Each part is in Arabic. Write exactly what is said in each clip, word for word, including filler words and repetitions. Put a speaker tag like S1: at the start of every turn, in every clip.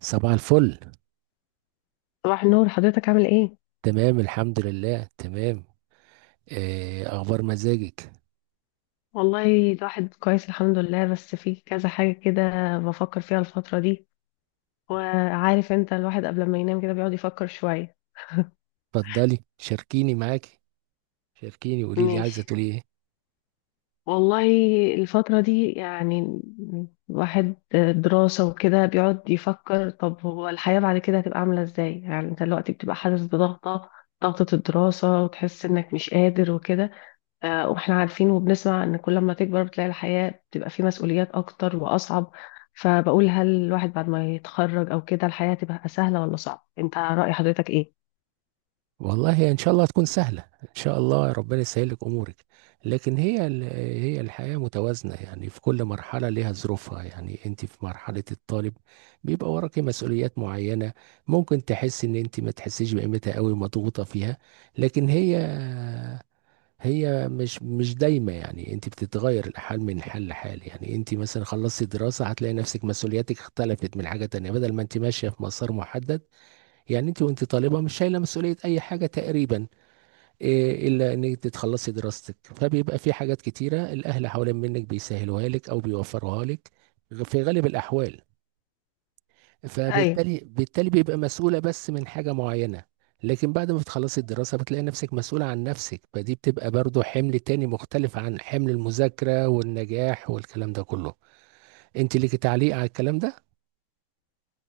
S1: صباح الفل.
S2: صباح النور. حضرتك عامل ايه؟
S1: تمام الحمد لله تمام. آه، اخبار مزاجك.
S2: والله الواحد كويس الحمد لله، بس في كذا حاجة كده بفكر فيها الفترة دي، وعارف انت الواحد قبل ما ينام كده بيقعد يفكر شوية.
S1: اتفضلي شاركيني معاكي، شاركيني قولي لي عايزه
S2: ماشي.
S1: تقولي ايه.
S2: والله الفترة دي يعني الواحد دراسة وكده بيقعد يفكر، طب هو الحياة بعد كده هتبقى عاملة ازاي؟ يعني انت دلوقتي بتبقى حاسس بضغطة، ضغطة الدراسة، وتحس انك مش قادر وكده. آه، واحنا عارفين وبنسمع ان كل ما تكبر بتلاقي الحياة بتبقى فيه مسؤوليات اكتر واصعب، فبقول هل الواحد بعد ما يتخرج او كده الحياة تبقى سهلة ولا صعبة؟ انت رأي حضرتك ايه؟
S1: والله ان شاء الله هتكون سهله، ان شاء الله ربنا يسهل لك امورك. لكن هي ال- هي الحياه متوازنه، يعني في كل مرحله ليها ظروفها. يعني انت في مرحله الطالب بيبقى وراكي مسؤوليات معينه، ممكن تحس ان انت ما تحسيش بقيمتها قوي، مضغوطه فيها. لكن هي هي مش مش دايمة، يعني انت بتتغير الحال من حال لحال. يعني انت مثلا خلصتي دراسة هتلاقي نفسك مسؤولياتك اختلفت من حاجة تانية، بدل ما انت ماشية في مسار محدد. يعني انت وانت طالبة مش شايلة مسؤولية اي حاجة تقريبا، إيه الا ان انت تخلصي دراستك، فبيبقى في حاجات كتيرة الاهل حوالين منك بيسهلوها لك او بيوفروها لك في غالب الاحوال.
S2: ايوه.
S1: فبالتالي بالتالي بيبقى مسؤولة بس من حاجة معينة. لكن بعد ما بتخلصي الدراسة بتلاقي نفسك مسؤولة عن نفسك، فدي بتبقى برضو حمل تاني مختلف عن حمل المذاكرة والنجاح والكلام ده كله. انت ليكي تعليق على الكلام ده؟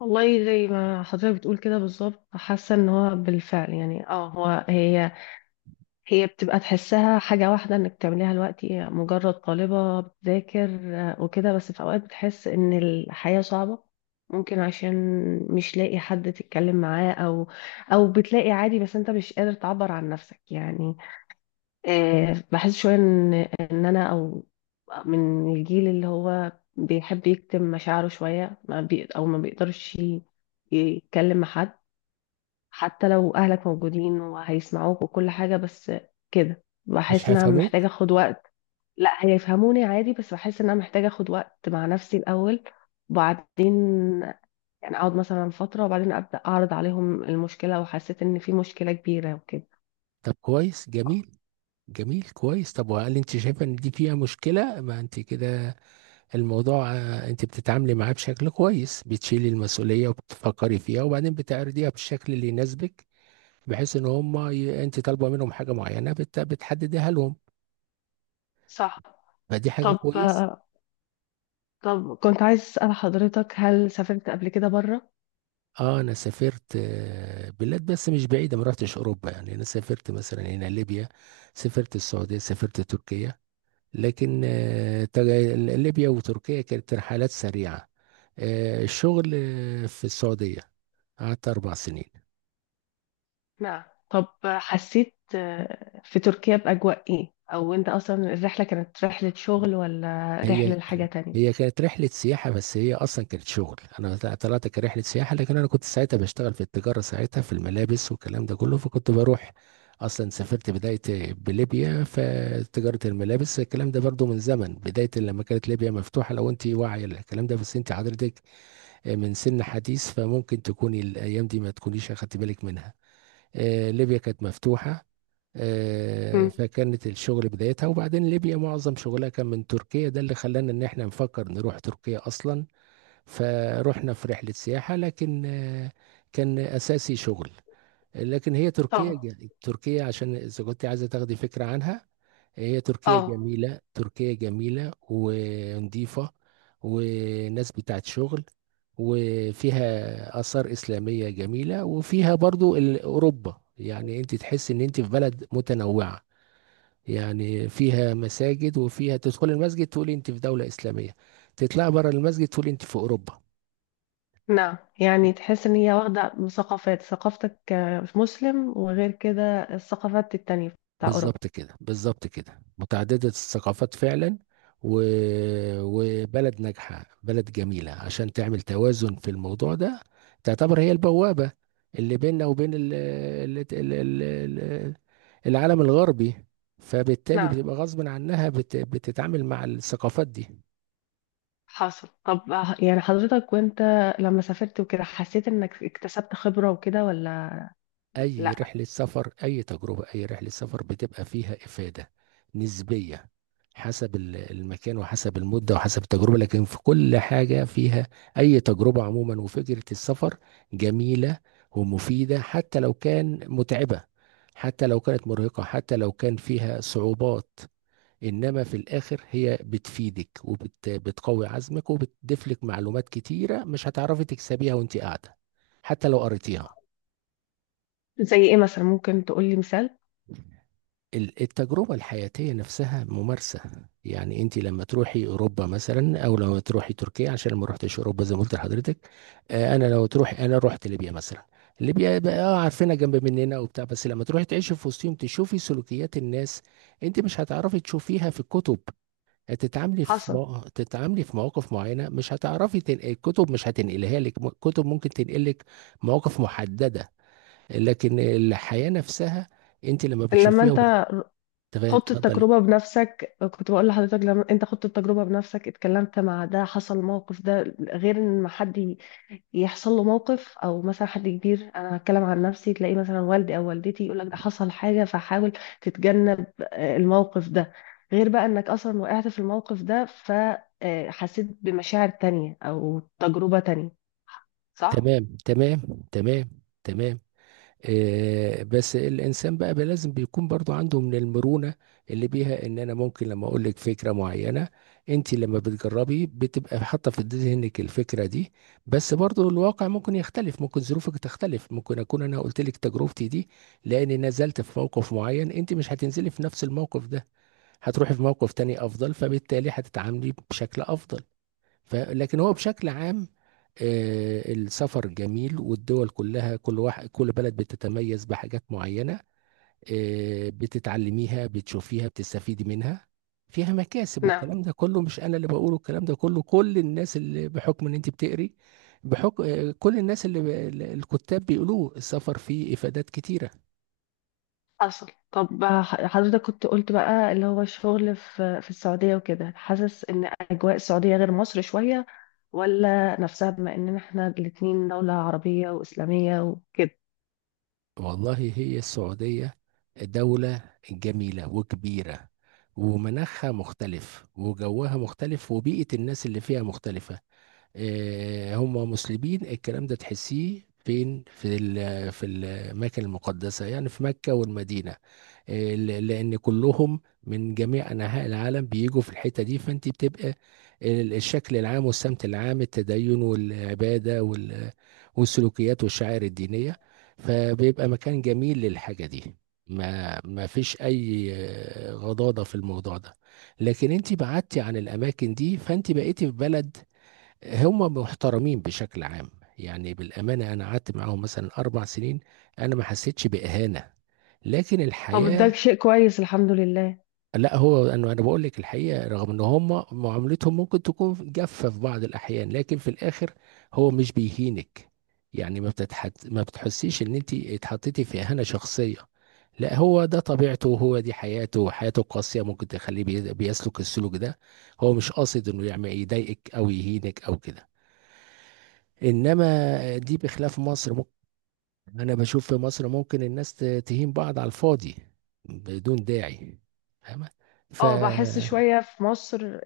S2: والله زي ما حضرتك بتقول كده بالظبط، حاسة ان هو بالفعل، يعني اه هو هي هي بتبقى تحسها حاجة واحدة انك تعمليها دلوقتي، مجرد طالبة بتذاكر. آه، وكده، بس في اوقات بتحس ان الحياة صعبة، ممكن عشان مش لاقي حد تتكلم معاه، او او بتلاقي عادي بس انت مش قادر تعبر عن نفسك يعني. آه، بحس شوية ان ان انا، او من الجيل اللي هو بيحب يكتم مشاعره شوية، ما بي او ما بيقدرش ي- يتكلم مع حد. حتى لو اهلك موجودين وهيسمعوك وكل حاجة، بس كده
S1: مش
S2: بحس ان انا محتاجة
S1: هيفهموك.
S2: اخد وقت. لا، هيفهموني عادي، بس بحس ان انا محتاجة اخد وقت مع نفسي الاول، وبعدين يعني اقعد مثلا فترة وبعدين ابدا اعرض عليهم المشكلة، وحسيت ان في مشكلة كبيرة وكده.
S1: طب كويس جميل، جميل كويس طب وهل انت شايفة ان دي فيها مشكلة؟ ما انت كده الموضوع، آه، انت بتتعاملي معاه بشكل كويس، بتشيلي المسؤولية وبتفكري فيها وبعدين بتعرضيها بالشكل اللي يناسبك، بحيث ان هم ي... انت طالبه منهم حاجه معينه، بت... بتحددها لهم.
S2: صح.
S1: فدي حاجه
S2: طب
S1: كويسه.
S2: طب كنت عايز اسال حضرتك، هل سافرت قبل كده بره؟
S1: اه انا سافرت، آه، بلاد بس مش بعيده، ما رحتش اوروبا. يعني انا سافرت مثلا هنا ليبيا، سافرت السعوديه، سافرت تركيا. لكن آه، تج- ليبيا وتركيا كانت رحلات سريعه. آه، الشغل آه، في السعوديه قعدت اربع سنين.
S2: نعم. طب حسيت آه، في تركيا باجواء ايه؟ او انت اصلا الرحلة كانت رحلة شغل ولا رحلة
S1: هي
S2: لحاجة تانية؟
S1: هي كانت رحلة سياحة، بس هي أصلا كانت شغل. أنا طلعت كرحلة سياحة، لكن أنا كنت ساعتها بشتغل في التجارة ساعتها، في الملابس والكلام ده كله، فكنت بروح. أصلا سافرت بداية بليبيا فتجارة الملابس، الكلام ده برضو من زمن بداية لما كانت ليبيا مفتوحة، لو أنت واعية للكلام ده، بس أنت حضرتك من سن حديث، فممكن تكوني الأيام دي ما تكونيش أخدت بالك منها. آه، ليبيا كانت مفتوحة، آه،
S2: مم.
S1: فكانت الشغل بدايتها. وبعدين ليبيا معظم شغلها كان من تركيا، ده اللي خلانا ان احنا نفكر نروح تركيا اصلا. فروحنا في رحلة سياحة، لكن آه، كان اساسي شغل. لكن هي تركيا
S2: اه.
S1: ج- تركيا عشان اذا كنت عايزة تاخدي فكرة عنها، هي تركيا
S2: اه.
S1: جميلة، تركيا جميلة ونظيفة وناس بتاعت شغل، وفيها آثار إسلامية جميلة، وفيها برضو ال- أوروبا. يعني أنت تحس إن أنت في بلد متنوعة، يعني فيها مساجد، وفيها تدخل المسجد تقول انت في دولة إسلامية، تطلع بره المسجد تقول انت في أوروبا.
S2: نعم، يعني تحس ان هي واخده ثقافات، ثقافتك كمسلم وغير كده الثقافات التانية بتاع اوروبا.
S1: بالظبط كده، بالظبط كده، متعددة الثقافات فعلا. و... وبلد ناجحة، بلد جميلة عشان تعمل توازن في الموضوع ده. تعتبر هي البوابة اللي بيننا وبين ال... ال... ال... ال... ال- العالم الغربي، فبالتالي
S2: نعم.
S1: بتبقى غصب عنها بت... بتتعامل مع الثقافات دي.
S2: حصل. طب ه- يعني حضرتك وانت لما سافرت وكده حسيت انك اكتسبت خبره وكده ولا؟
S1: اي
S2: لا.
S1: رحله سفر، اي تجربه، اي رحله سفر بتبقى فيها افاده نسبيه، حسب ال- المكان وحسب المده وحسب التجربه، لكن في كل حاجه فيها. اي تجربه عموما وفكره السفر جميله ومفيده، حتى لو كان متعبه، حتى لو كانت مرهقه، حتى لو كان فيها صعوبات. انما في الاخر هي بتفيدك وبتقوي عزمك وبتضيف لك معلومات كتيره مش هتعرفي تكسبيها وانت قاعده، حتى لو قريتيها.
S2: زي ايه مثلا؟ ممكن تقولي مثال.
S1: ال- التجربة الحياتية نفسها ممارسة. يعني انت لما تروحي اوروبا مثلا، او لما تروحي تركيا، عشان ما رحتش اوروبا زي ما قلت لحضرتك. آه، انا لو تروحي، انا رحت ليبيا مثلا، ليبيا بقى اه عارفينها جنب مننا وبتاع، بس لما تروحي تعيشي في وسطهم تشوفي سلوكيات الناس، انت مش هتعرفي تشوفيها في الكتب. هتتعاملي في
S2: حصل.
S1: مو... تتعاملي في مواقف معينة مش هتعرفي تن... الكتب مش هتنقلها لك، م- الكتب ممكن تنقلك مواقف محددة، لكن الحياة نفسها انت لما
S2: لما
S1: بتشوفيها.
S2: انت
S1: تمام
S2: خضت
S1: اتفضلي.
S2: التجربه بنفسك كنت بقول لحضرتك، لما انت خضت التجربه بنفسك اتكلمت مع ده، حصل موقف، ده غير ان ما حد يحصل له موقف، او مثلا حد كبير، انا هتكلم عن نفسي، تلاقي مثلا والدي او والدتي يقول لك ده حصل حاجه فحاول تتجنب آه، الموقف ده، غير بقى انك اصلا وقعت في الموقف ده فحسيت بمشاعر تانية او تجربه تانية، صح؟
S1: تمام تمام تمام تمام آه بس الانسان بقى بي- لازم بيكون برضو عنده من المرونه اللي بيها ان انا ممكن لما اقول لك فكره معينه، انت لما بتجربي بتبقى حاطه في ذهنك الفكره دي. بس برضو الواقع ممكن يختلف، ممكن ظروفك تختلف، ممكن اكون انا قلت لك تجربتي دي لاني نزلت في موقف معين، انت مش هتنزلي في نفس الموقف ده، هتروحي في موقف تاني افضل، فبالتالي هتتعاملي بشكل افضل. ف... لكن هو بشكل عام، آه، السفر جميل والدول كلها، كل واحد، كل بلد بتتميز بحاجات معينة، آه، بتتعلميها بتشوفيها بتستفيدي منها، فيها مكاسب.
S2: نعم.
S1: والكلام ده كله مش أنا اللي بقوله، الكلام ده كله كل الناس اللي بحكم إن أنت بتقري، بحكم آه، كل الناس اللي ب... الكتاب بيقولوه، السفر فيه إفادات كتيرة.
S2: حصل. طب ح- حضرتك كنت قلت بقى، اللي هو الشغل في في السعودية وكده، حاسس ان اجواء السعودية غير مصر شوية ولا نفسها، بما اننا احنا الاتنين دولة عربية واسلامية وكده؟
S1: والله هي السعودية دولة جميلة وكبيرة، ومناخها مختلف وجوها مختلف وبيئة الناس اللي فيها مختلفة. آه، هم مسلمين، الكلام ده تحسيه فين؟ في ال- في الاماكن المقدسه، يعني في مكه والمدينه، آه، ل- لان كلهم من جميع انحاء العالم بيجوا في الحته دي، فانت بتبقى ال- الشكل العام والسمت العام، التدين والعباده وال- والسلوكيات والشعائر الدينيه، فبيبقى مكان جميل للحاجه دي. ما ما فيش اي آه، غضاضه في الموضوع ده. لكن انت بعدتي عن الاماكن دي، فانت بقيتي في بلد هم محترمين بشكل عام. يعني بالأمانة أنا قعدت معاهم مثلا أربع سنين، أنا ما حسيتش بإهانة. لكن
S2: طب ده
S1: الحياة،
S2: شيء كويس الحمد لله.
S1: لا هو أنا أنا بقول لك الحقيقة، رغم إن هم معاملتهم ممكن تكون جافة في بعض الأحيان، لكن في الآخر هو مش بيهينك. يعني ما بتتحت... ما بتحسيش إن أنت اتحطيتي في إهانة شخصية. لا هو ده طبيعته، هو دي حياته، حياته قاسية ممكن تخليه بي- بيسلك السلوك ده، هو مش قاصد إنه يعمل يضايقك أو يهينك أو كده. انما دي بخلاف مصر، ممكن انا بشوف في مصر ممكن الناس ت- تهين بعض على الفاضي بدون داعي. فاهمة؟ ف
S2: اه، بحس شوية في مصر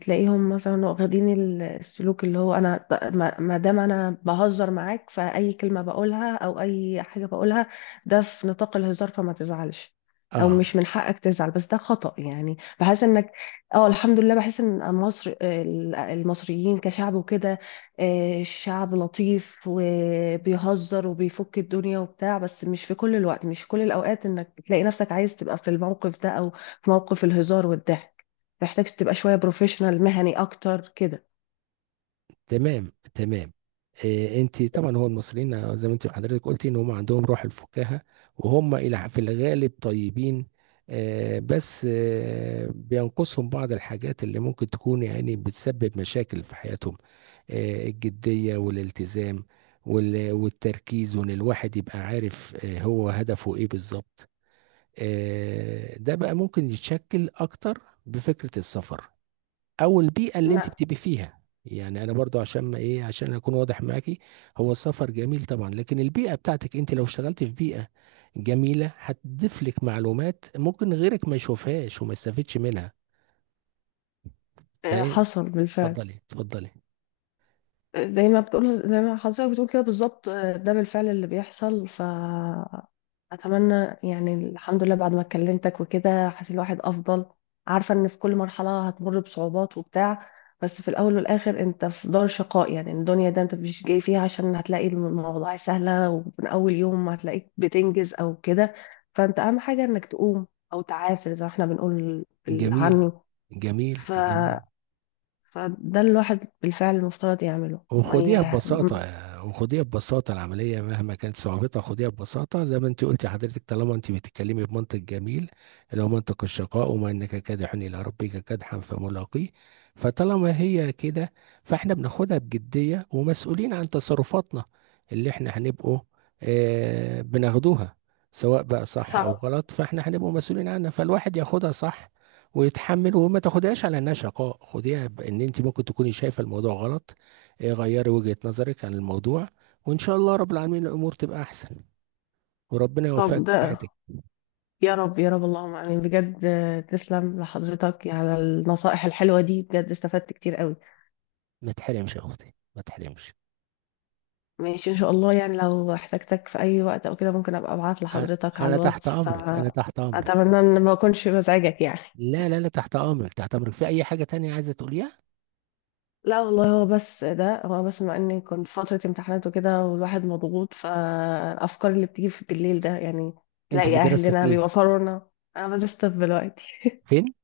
S2: تلاقيهم مثلا واخدين ال- السلوك اللي هو انا ب- ما ما دام انا بهزر معاك، فأي كلمة بقولها او اي حاجة بقولها ده في نطاق الهزار، فما تزعلش، او
S1: اه.
S2: مش من حقك تزعل، بس ده خطأ، يعني بحس انك. اه الحمد لله، بحس ان مصر، ال- المصريين كشعب وكده، آه، شعب لطيف وبيهزر وبيفك الدنيا وبتاع، بس مش في كل الوقت، مش في كل الاوقات انك تلاقي نفسك عايز تبقى في الموقف ده، او في موقف الهزار والضحك. محتاج تبقى شوية بروفيشنال، مهني أكتر كده.
S1: تمام تمام إيه انت طبعا، هو المصريين زي ما انت حضرتك قلتي ان هم عندهم روح الفكاهة، وهم الى في الغالب طيبين. آه بس آه بينقصهم بعض الحاجات اللي ممكن تكون يعني بتسبب مشاكل في حياتهم. آه، الجدية والالتزام وال- والتركيز، وان الواحد يبقى عارف آه، هو هدفه ايه بالظبط. آه، ده بقى ممكن يتشكل اكتر بفكرة السفر او البيئة اللي انت
S2: لا.
S1: بتبقي فيها. يعني انا برضو عشان ما ايه، عشان اكون واضح معاكي، هو السفر جميل طبعا، لكن البيئة بتاعتك، انت لو اشتغلت في بيئة جميلة هتضيف لك معلومات ممكن غيرك ما يشوفهاش وما يستفيدش منها.
S2: آه،
S1: فايه،
S2: حصل بالفعل.
S1: اتفضلي اتفضلي.
S2: آه، زي ما بتقول زي ما حضرتك بتقول كده بالظبط، آه، ده بالفعل اللي بيحصل. ف اتمنى يعني، الحمد لله، بعد ما كلمتك وكده حاسس الواحد افضل، عارفه ان في كل مرحله هتمر بصعوبات وبتاع، بس في الاول والاخر انت في دار شقاء يعني، الدنيا ده انت مش جاي فيها عشان هتلاقي المواضيع سهله ومن اول يوم هتلاقيك بتنجز او كده، فانت اهم حاجه انك تقوم او تعافر زي ما احنا بنقول
S1: جميل،
S2: بالعامي.
S1: جميل
S2: ف
S1: جميل
S2: فده الواحد بالفعل المفترض يعمله ما
S1: وخديها
S2: ي...
S1: ببساطة، وخديها ببساطة، العملية مهما كانت صعوبتها خديها ببساطة، زي ما انت قلتي حضرتك، طالما انت بتتكلمي بمنطق جميل، اللي هو منطق الشقاء، وما انك كادح الى ربك كدحا فملاقيه. فطالما هي كده، فاحنا بناخدها بجدية ومسؤولين عن تصرفاتنا، اللي احنا هنبقوا اه بناخدوها سواء بقى صح او
S2: صح.
S1: غلط، فاحنا هنبقوا مسؤولين عنها، فالواحد ياخدها صح ويتحمل، وما تاخدهاش على انها شقاء. خديها بان انت ممكن تكوني شايفه الموضوع غلط، ايه، غيري وجهة نظرك عن الموضوع، وان شاء الله رب العالمين الامور تبقى احسن، وربنا يوفقك
S2: طب
S1: في
S2: ده
S1: حياتك.
S2: يا رب يا رب، اللهم امين، بجد آه، تسلم لحضرتك على النصائح الحلوه دي، بجد استفدت كتير قوي.
S1: ما تحرمش يا اختي، ما تحرمش.
S2: ماشي ان شاء الله، يعني لو احتجتك في اي وقت او كده ممكن ابقى ابعت
S1: أ-
S2: لحضرتك على
S1: انا تحت
S2: الواتس،
S1: امرك، انا تحت امرك.
S2: فاتمنى ان ما اكونش بزعجك يعني.
S1: لا لا، لا تحت امرك تحت امرك، في اي حاجة تانية عايزة تقوليها؟
S2: لا والله، هو بس ده هو بس مع اني كنت في فتره امتحانات وكده والواحد مضغوط، فالافكار اللي بتيجي في بالليل ده يعني
S1: انت
S2: تلاقي
S1: في دراستك
S2: اهلنا
S1: ايه؟
S2: بيوفروا لنا. انا بدرس طب دلوقتي.
S1: فين؟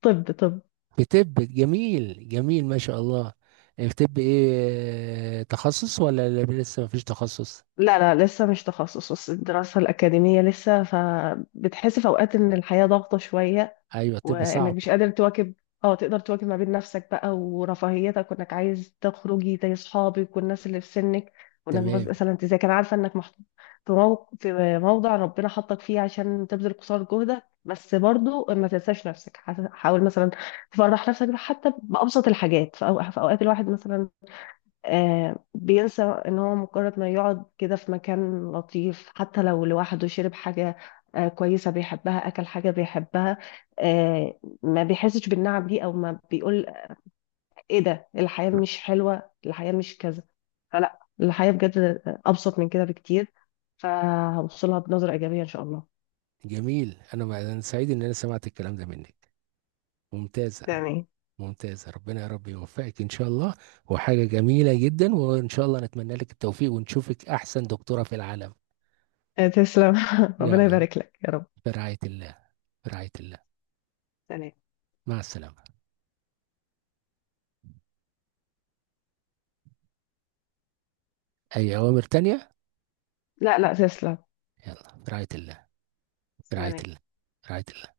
S2: طب طب
S1: في طب، جميل جميل، ما شاء الله. في طب ايه تخصص، ولا لسه ما فيش تخصص؟
S2: لا لا، لسه مش تخصص، بس الدراسة الأكاديمية لسه، فبتحس في أوقات إن الحياة ضاغطة شوية،
S1: ايوه طب
S2: وإنك
S1: صعب.
S2: مش قادر تواكب، اه تقدر تواكب ما بين نفسك بقى ورفاهيتك، وإنك عايز تخرجي زي أصحابك والناس اللي في سنك، وإنك بس-
S1: تمام.
S2: مثلا أنت زي كان عارفة إنك محطوط في موق- في موضع ربنا حطك فيه عشان تبذل قصارى جهدك، بس برضو ما تنساش نفسك. حاول مثلا تفرح نفسك حتى بأبسط الحاجات، في أو- في أوقات الواحد مثلا آه، بينسى ان هو مجرد ما يقعد كده في مكان لطيف، حتى لو لوحده شرب حاجة آه، كويسة بيحبها، اكل حاجة بيحبها، آه، ما بيحسش بالنعم دي، او ما بيقول ايه ده، الحياة مش حلوة، الحياة مش كذا. فلا، الحياة بجد ابسط من كده بكتير، فهوصلها بنظرة ايجابية ان شاء الله.
S1: جميل، انا أنا سعيد ان انا سمعت الكلام ده منك. ممتاز،
S2: تمام تمام.
S1: ممتاز. ربنا يا رب يوفقك ان شاء الله، وحاجة جميلة جدا، وان شاء الله نتمنى لك التوفيق ونشوفك احسن دكتورة في العالم.
S2: آه، تسلم ربنا
S1: يلا،
S2: يبارك لك يا رب.
S1: في رعاية الله، في رعاية الله.
S2: سلام.
S1: مع السلامة. اي اوامر تانية؟
S2: لا لا تسلم.
S1: يلا في رعاية الله، في رعاية
S2: سلام.
S1: الله، في رعاية الله.